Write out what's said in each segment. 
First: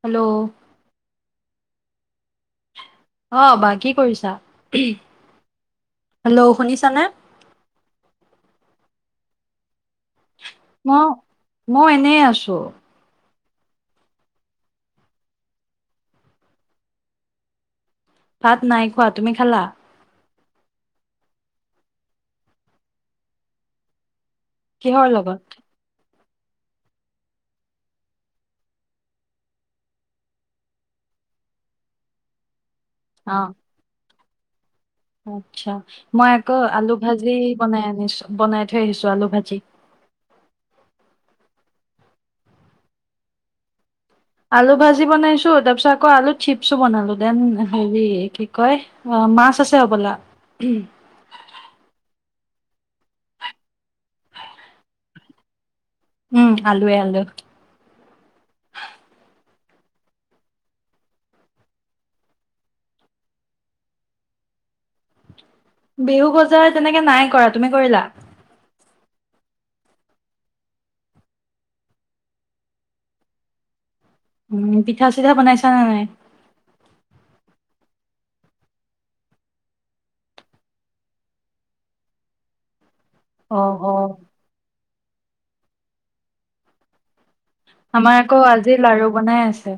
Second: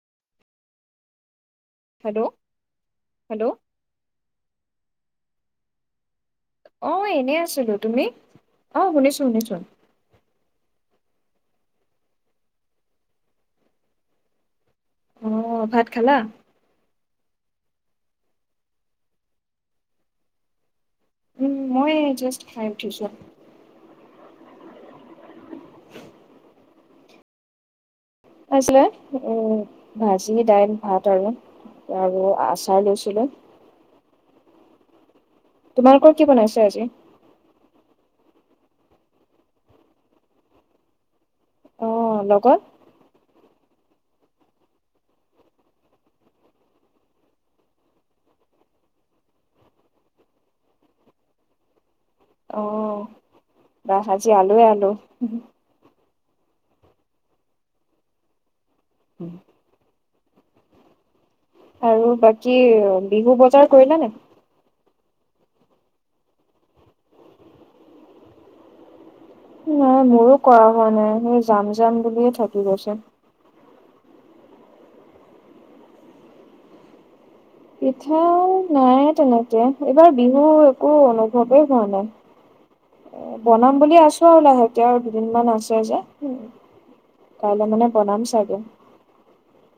Hello hello অ hello বা কি কৰিছা হেল্ল' অ শুনিছানে এনে আছিলো তুমি অ শুনিছো শুনিছো মই মই এনে আছো আহ ভাত খালা ভাত নাই খোৱা তুমি খালা উ মই জাষ্ট খাই উঠিছো কিহৰ লগত আাইছিলে উ ভাজি দাইল ভাত আৰু আৰু আচ চাই লৈছিলে আত্ছা কি মই আকৌ বনাইছে আজি আলু ভাজি বনাই আনিছো বনাই থৈ আহিছো আলু ভাজি আহ লগত আলু ভাজি বনাইছো তাৰ পিছত আকৌ আলু চিপছো বনালো দেন হেৰি কি কয় মাছ আছে হ'বলা অহ বাঁহ আজি আলু এ আলু উম আলুৱে আলু উ আৰু বাকী বিহু বজাৰ কৰিলা নে বিহু বজাৰ তেনেকে নাই কৰা তুমি কৰিলা নাই মোৰো কৰা হোৱা নাই সেই যাম যাম বুলিয়ে থাকি গৈছে উম পিঠা চিঠা বনাইছা নে নাই পিঠা নাই তেনেকে এইবাৰ বিহুৰ একো অনুভৱে হোৱা নাই এ অ বনাম অ বুলি আছোঁ আৰু লাহেকে আ দুদিনমান আছে যে কাইলৈ মানে আমাৰ বনাম আকৌ চাগে আজি লাৰু বনাই আছে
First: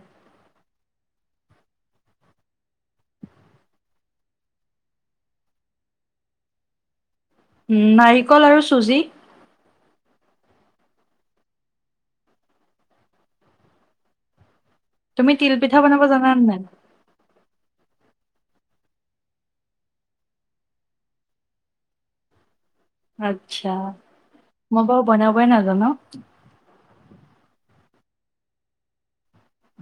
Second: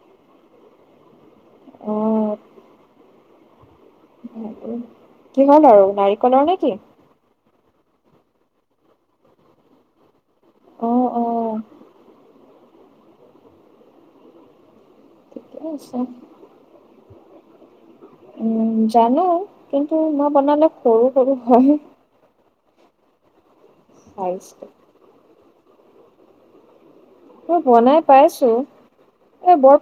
অ কিহৰ লাৰু নাৰিকলৰ নেকি উম নাৰিকল আৰু চুজি আহ আহ তুমি তিল ঠিকে পিঠা আছে বনাব জানানে নাই উম জানো কিন্তু মই বনালে সৰু সৰু হয় আ আচ্ছা চাইজটো হ'ব বনাৱক বৈ নাজানো মই বনাই পাইছোঁ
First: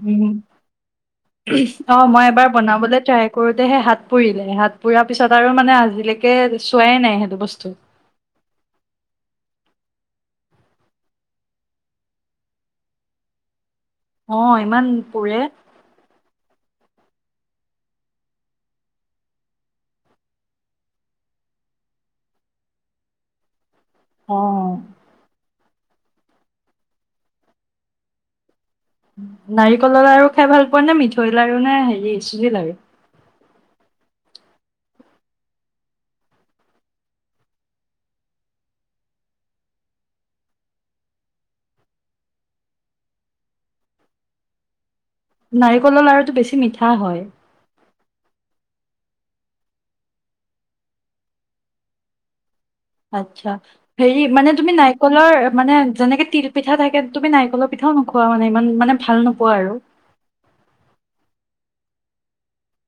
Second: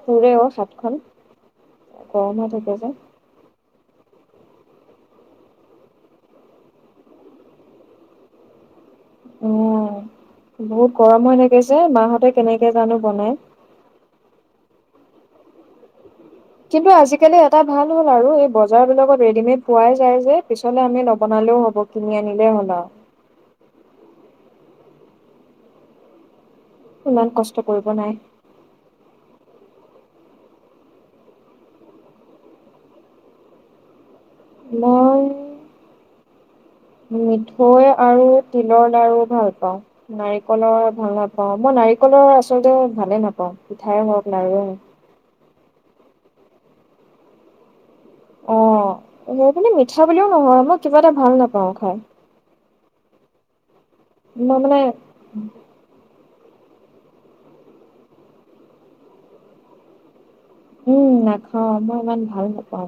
উম উমহ অ মই গৰম হৈ এবাৰ থাকে যে বনাবলে ট্ৰাই কৰো তেহে হাত পুৰিলে হাত পুৰা পিছত আৰু মানে আজিলেকে চোৱাই নাই সেইটো বস্তু অ বহুত গৰম হৈ থাকে যে মাহঁতে কেনেকে জানো বনাই অ ইমান পুৰে কিন্তু আজিকালি এটা ভাল হ'ল আৰু এই বজাৰ বিলাকত ৰেডিমেড পোৱাই যায় যে পিছলে আমি নবনালেও হ'ব কিনি আনিলে হ'ল আৰু আহ ইমান কষ্ট কৰিব নাই নাৰিকলৰ লাৰু খাই ভাল পোৱা নে মিঠৈ লাৰু নে হেৰি চুজি লাৰু মই মিঠৈ আৰু তিলৰ লাৰু ভাল পাওঁ নাৰিকলৰ ভাল নাপাওঁ মই নাৰিকলৰ আচলতে ভালে নাপাওঁ পিঠাই হওঁক লাৰুৱে হ নাৰিকলৰ লাৰুটো বেছি মিঠা হয় অ সেইবুলি মিঠা বুলিও নহয় মই কিবা এটা ভাল নেপাওঁ খাই আতচ্ছা হেৰি মানে তুমি নাৰিকলৰ মানে যেনেকে তিল পিঠা থাকে তুমি নাৰিকলৰ পিঠাও নোখোৱা মানে ইমান মানে ভাল নোপোৱা আৰু উম, নেখাওঁ মই ইমান ভাল নেপাওঁ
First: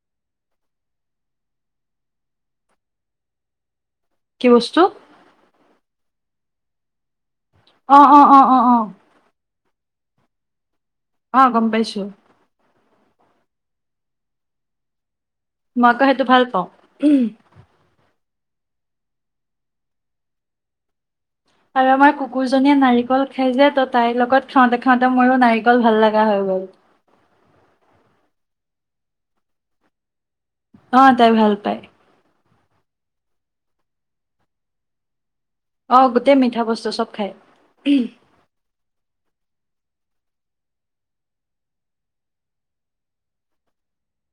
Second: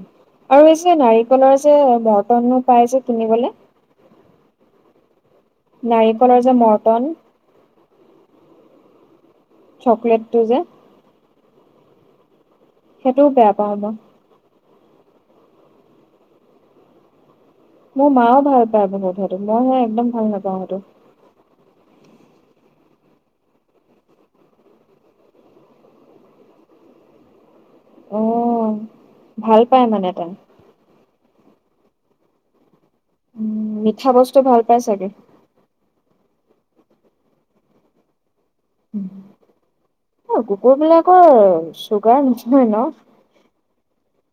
আৰু এই যে নাৰিকলৰ যে মৰ্টনো পাই যে কিনিবলে‌ কি বস্তু? নাৰিকলৰ যে মৰ্টন। অঁ, অঁ, অঁ, অঁ, অঁ। চকলেটটো যে। অ' গম পাইছোঁ। সেইটোও বেয়া পাওঁ মই। মই আক সেইটো ভাল পাওঁ। উমহ মোৰ মাও ভাল পায় বহুত সেইটো, মই হে একদম ভাল নেপাওঁ সেইটো। আৰু আমাৰ কুকুৰজনীয়ে নাৰিকল খাই যে, ত' তাইৰ লগত খাওঁতে খাওঁতে মোৰো নাৰিকল ভাল লাগা হৈ গ'ল। অ' ভাল পাই মানে তাই। অ' তাই ভাল পায়। উম, মিঠা বস্তু ভাল পাই চাগে। অ' গোটেই মিঠা বস্তু চব খায়। উমহ অ কুকুৰ বিলাকৰ চুগাৰ নহয় ন?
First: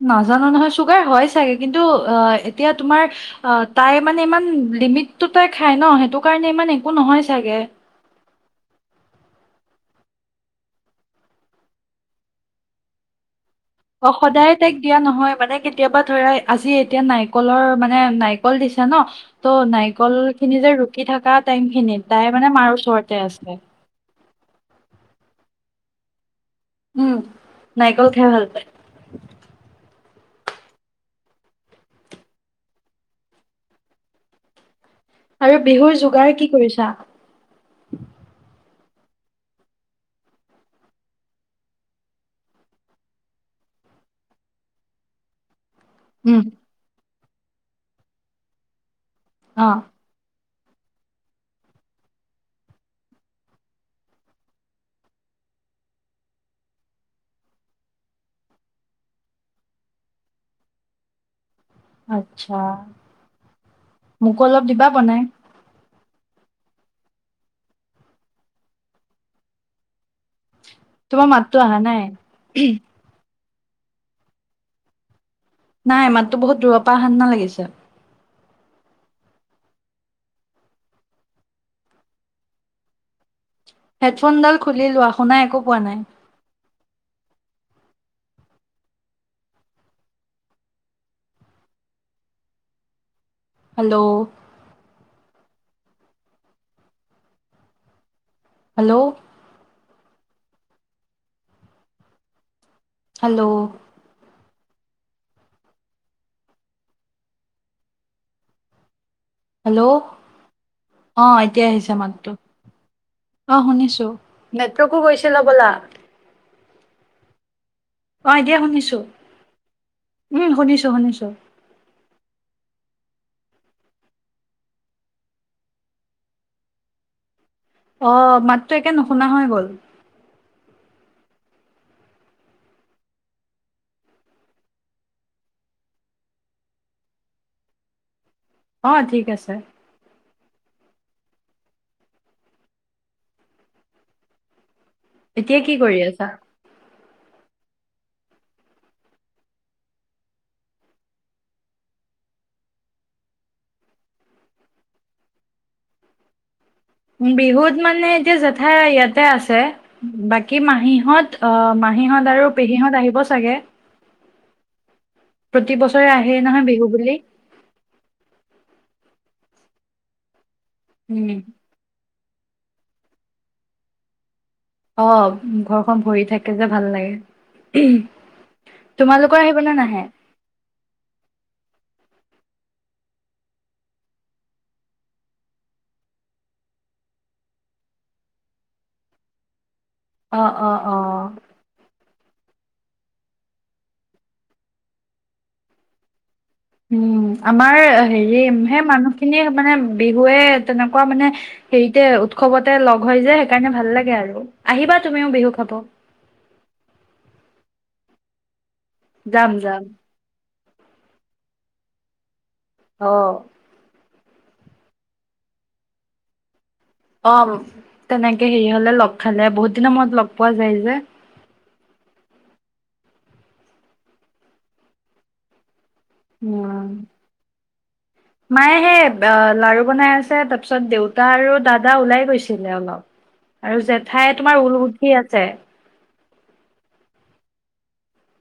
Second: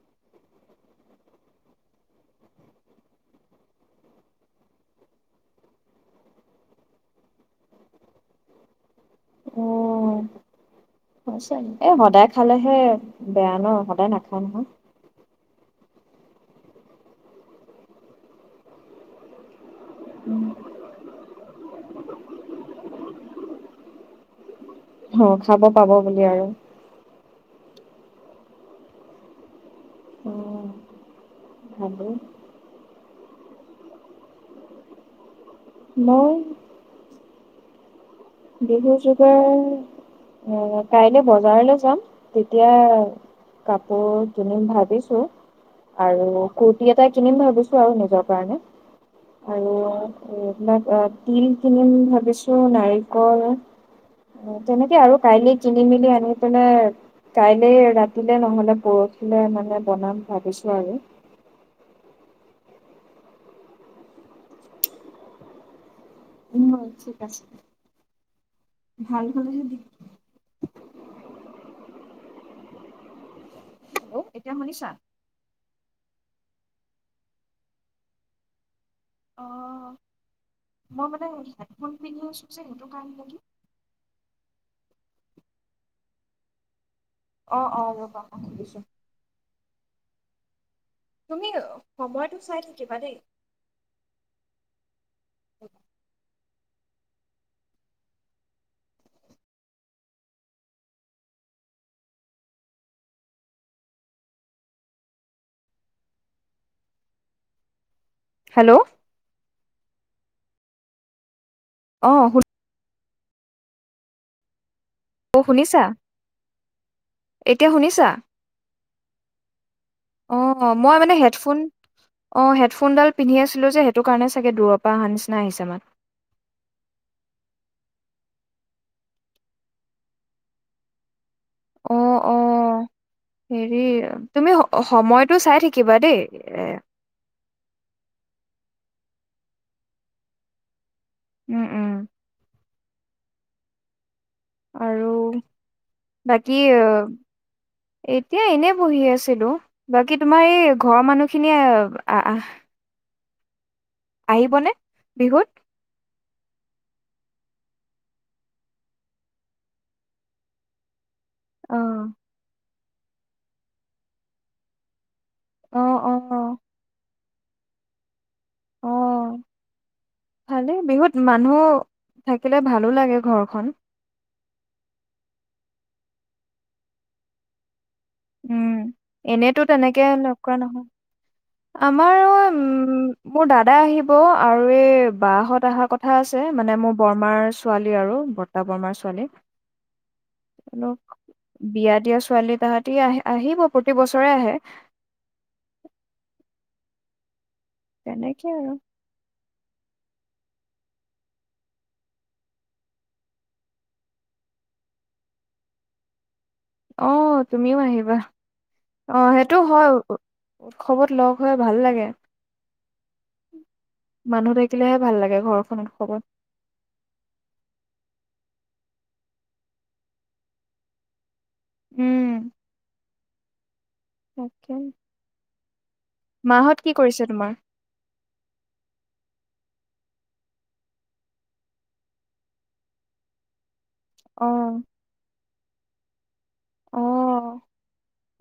নাজানো নহয়। চুগাৰ হয় ছাগে কিন্তু অ এতিয়া তোমাৰ অ তাই মানে ইমান লিমিট টো তাই খ ন সেইটো কাৰণে ইমান একো নহয় ছাগে। ও, [unintelligible] সদায় খালেহে বেয়া ন অ' নাখায় সদায় নহয়। তাইক দিয়া নহয় মানে কেতিয়াবা ধৰা আজি এতিয়া নাৰিকলৰ মানে নাৰিকল দিছে ন', তো, নাই কল খিনি যে ৰুকি থাকা টাইম খিনিত তাই মানে মাৰ ওচৰতে আছে। অ' খাব পাব বুলি আৰু। উম, নাৰিকল খাই ভাল পায়। [unintelligible] আৰু বিহুৰ মই যোগাৰ কি কৰিছা? [inaudible] বিহু যোগাৰ [unintelligible] কাইলৈ বজাৰলৈ যাম, তেতিয়া কাপোৰ কিনিম ভাবিছো। আৰু উম, কুুৰ্তি এটা কিনিম ভাবিছো আৰু নিজৰ কাৰণে। আৰু অ', [unintelligible] [unintelligible] তিল কিনিম ভাবিছো নাৰি কল, তেনেকে আৰু কাইলে কিনি মেলি আনি পেলাই, কাইলে ৰাতিলে নহলে পৰহিলে মানে বনাম ভাবিছো আৰু। আচ্ছা, মোকো অলপ দিবা বনাই। দিম বাৰু থিক আছে। ভাল হ'লেহে দিম। তোমাৰ মাততো আহা নাই। [unintelligible] এতিয়া শুনিছা? নাই, মাতটো বহুত দূৰৰ পা আহা [unintelligible] লাগিছে। অহ, মই মানে হেডফোন পিন্ধি আছো যে সেইটো কাৰনে নেকি। হেডফোনডাল খুলি লোৱা, শুনা একো পোৱা নাই। অ', অ', ৰবা মই খুলিছোঁ। তুমি সময়তটো চাই থাকিবা দেই। Hello. [inaudible] Hello. Hello, hello, hello, ' অ', এতিয়া আহিছে অ', মাতটো, অ', শুনিছো, - তোকো কৈছিল শু- হ'বলা। শুনিছা? এতিয়া শুনিছা? অ ', এতিয়া শুনিছো উম', অ', শুনিছো- মই মানে শুনিছো। হেডফোন অ ', হেডফোনডাল পিন্ধি আছিলোঁ যে, সেইটো কাৰণে চাগে দূৰৰ পৰাহ আহা নিচিনা আহিছে মাত। অ', মাতটো একে নুশুনা হৈ গ'ল। অ ', -অ ', হেৰি তুমি সময়টো চাই থাকিবা দেই এ', - অ', ঠিক আছে। উম -উম আৰু এতিয়া কি কৰি আছা? বাকী, এতিয়া এনে বহি আছিলো। বাকী তোমাৰ এই ঘৰৰ মানুহখিনিয়ে আহ - আহ, আহিবনে, বিহুত? বিহুত মানে এতিয়া জেঠাই ইয়াতে আছে বাকী মাহীহত, অ', মাহীহঁত আৰু পেহী- হত আহিব চাগে। প্ৰতি অ বছৰে অ আহেই নহয়, বিহু বুলি। ভালে বিহুত উম মানুহ, - থাকিলে ভালো লাগে, ঘৰখন। অ', ঘৰখন ভৰি থাকে যে ভাল লাগে। উম, ' তোমালোকৰ আহিব এনেইতো নে নাহে? তেনেকে লগ কৰা নহয়। আমাৰ অ ', মোৰ দাদা আহিব আৰু এই বাঁ- হত আহা কথা আছে। মানে মোৰ বৰমাৰ ছোৱালী আৰু বৰ্তা-বৰমাৰ ছোৱালী। অ অ অ বিয়া দিয়া ছোৱালী তাহাঁত, প্ৰতি আহ, আহিব প্ৰতি বছৰে আহে। উম', আমাৰ হেৰি তেনেকে আৰু সেই মানুহখিনিয়ে, মানে বিহুৱে তেনেকুৱা মানে হেৰিতে উৎসৱতে লগ হৈ যে। সেইকাৰণে ভাল লাগে আৰু আহিবা তুমিও বিহু খাব। অ', তুমিও আহিবা। অ', যাম সেইটো যাম হয়, - উৎসৱত লগ হৈ ভাল লাগে। অহ', মানুহ থাকিলেহে ভাল লাগে ঘৰখনত কবত, - অ', তেনেকে হেৰি হ'লে লগ খালে বহুত দিনৰ মূৰত লগ পোৱা যায় যে, উম', তাকে, ' অ, মায়ে হে লাৰু বনাই আছে তাৰপিছত দেউতা আৰু দাদা ওলাই গৈছিলে অলপ আৰু যে জেঠাই অ তোমাৰ ঊল গুঠি আছে অ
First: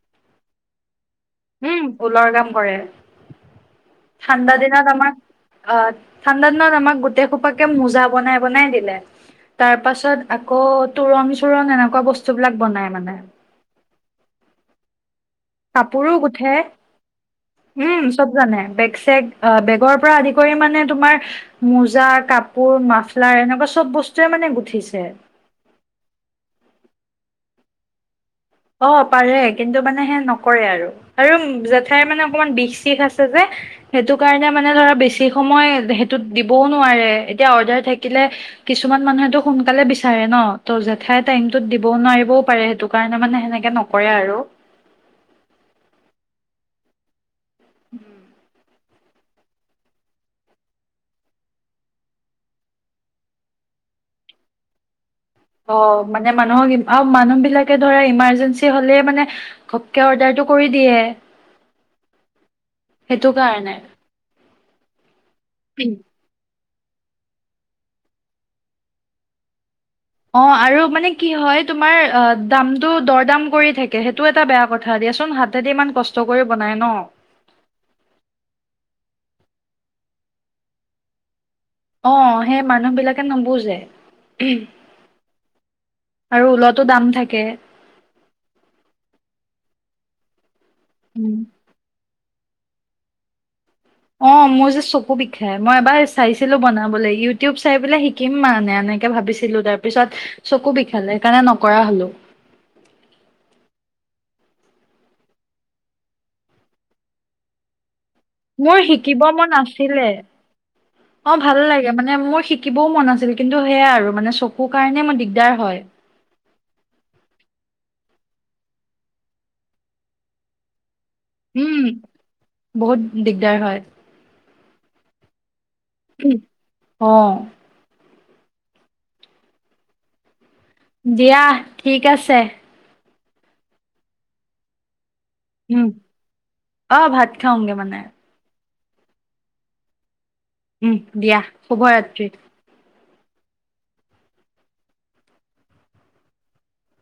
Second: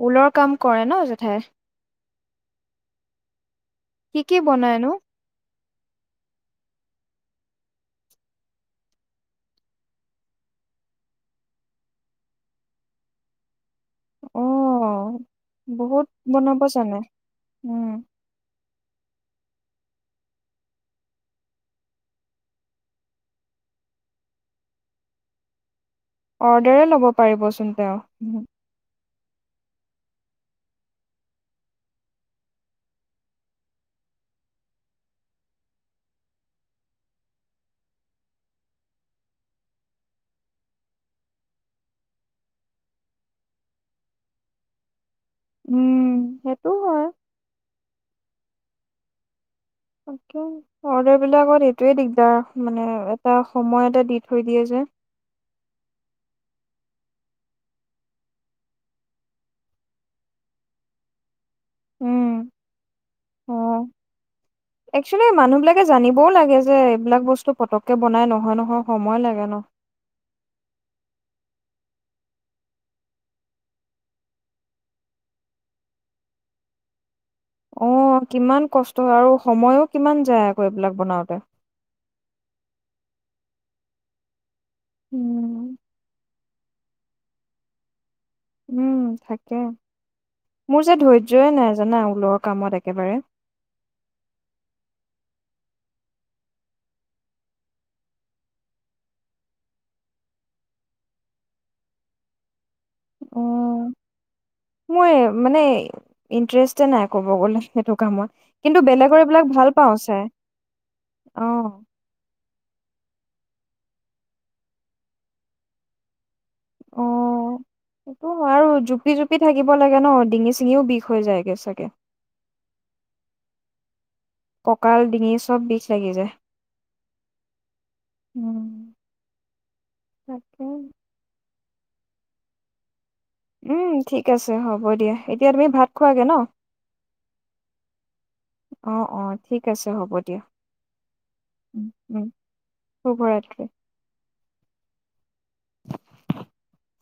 ঊলৰ কাম কৰে ন জেঠাই উম ঊলৰ কাম কৰে কি কি ঠাণ্ডা বনাইনো দিনত আমাৰ আহ ঠাণ্ডা দিনত আমাক গোটেই খোপাকে মোজা বনাই বনাই দিলে। তাৰ পাছত আকৌ তোৰং চোৰণ এনেকুৱা বস্তুবিলাক বনাই মানে অ বহুত কাপোৰো গুঠে? বনাব জানে উম চব জানে বেগ চেগ অ বেগৰ পৰা আদি কৰি মানে তোমাৰ মোজা, কাপোৰ, মাফলাৰ, এনেকুৱা চব বস্তুৱয়ে মানে গুঠিছে অৰ্ডাৰে ল'ব পাৰিবচোন তেওঁ। অ পাৰে কিন্তু মানে সে নকৰে আৰু। কাৰণ জেঠাই মানে অকমান বিষ চিষ আছে যে, সেইটো কাৰণে মানে ধৰা বেছি সময় সেইটোত দিবও নোৱাৰে। এতিয়া অৰ্ডাৰ থাকিলে কিছুমান মানুহেতো সোনকালে বিচাৰে ন, ত জেঠাই টাইমতোত দিবও নোৱাৰিবও পাৰে সেইটো কাৰণে মানে সেনেকে নকৰে আৰু। উম, সেইটো হয়। উম। অৰ্ডাৰ বিলাকত এইটোৱে দিগদাৰ মানে এটা সময় এটা দি থৈ দিয়ে যে। অ মানে মানুহক, আৰু মানুহবিলাকে ধৰা ইমাৰ্জেঞ্চি হ'লেই মানে ঘপকে অৰ্ডাৰটো কৰি দিয়ে। উম, সেইটো অহ, কাৰণে একচলি মানুহ বিলাকে জানিবও লাগে যে যে এইবিলাক বস্তু পতককে বনাই নহয়-নহয়, সময় লাগে ন? অ আৰু মানে কি হয় তোমাৰ দামটো দৰ দাম কৰি থাকে সেইটো এটা বেয়া কথা দিয়াচোন হাতে দি ইমান কষ্ট কৰি বনাই ন? অ কিমান কষ্ট আৰু সময়ো কিমান যায় আকৌ এইবিলাক বনাওতে। অ সেই মানুহ বিলাকে নুবুজে। উম। আৰু ঊলতো দাম থাকে। উম থাকে। মোৰ যে উম। ধৈৰ্য্যয়ে নাই জানা? ঊলৰ কামত একেবাৰে। অ মোৰ যে চকু বিষায় মই এবাৰ চাইছিলো বনাবলৈ, ইউটিউব চাই পেলাই শিকিম মানে এনেকে ভাবিছিলো তাৰপিছত চকু বিষালে সেইকাৰণে নকৰা হ'লো। উম। এ মানে ইন্টাৰেষ্টে নাই ক'ব গ'লে, সেইটো কামত। মোৰ কিন্তু বেলেগৰ শিকিব এইবিলাক মন ভাল পাওঁ আছিলে। চাই অহ ভাল অ'। লাগে, মানে মোৰ শিকিবও মন আছিল কিন্তু সেয়া আৰু মানে চকুৰ কাৰণে মোৰ দিগদাৰ হয়। অহ। সেইটো আৰু জুপি-জুপি থাকিব লাগে ন? ডিঙি চিঙিও বিষ হৈ যায়গে চাগে উম, বহুত দিগদাৰ হয়। কঁকাল ডিঙি চব বিষ লাগি যায় অহ। উম। দিয়া ঠিক আছে। উম, ঠিক আছে হ'ব দিয়া। এতিয়া তুমি উম, ভাত খোৱাগে ন অহ ভাত খাওঁগে মানে। অহ-অহ ঠিক আছে হ'ব। দিয়া উম, দিয়া, উম উম শুভৰাত্ৰি। [unintelligible] [unintelligible]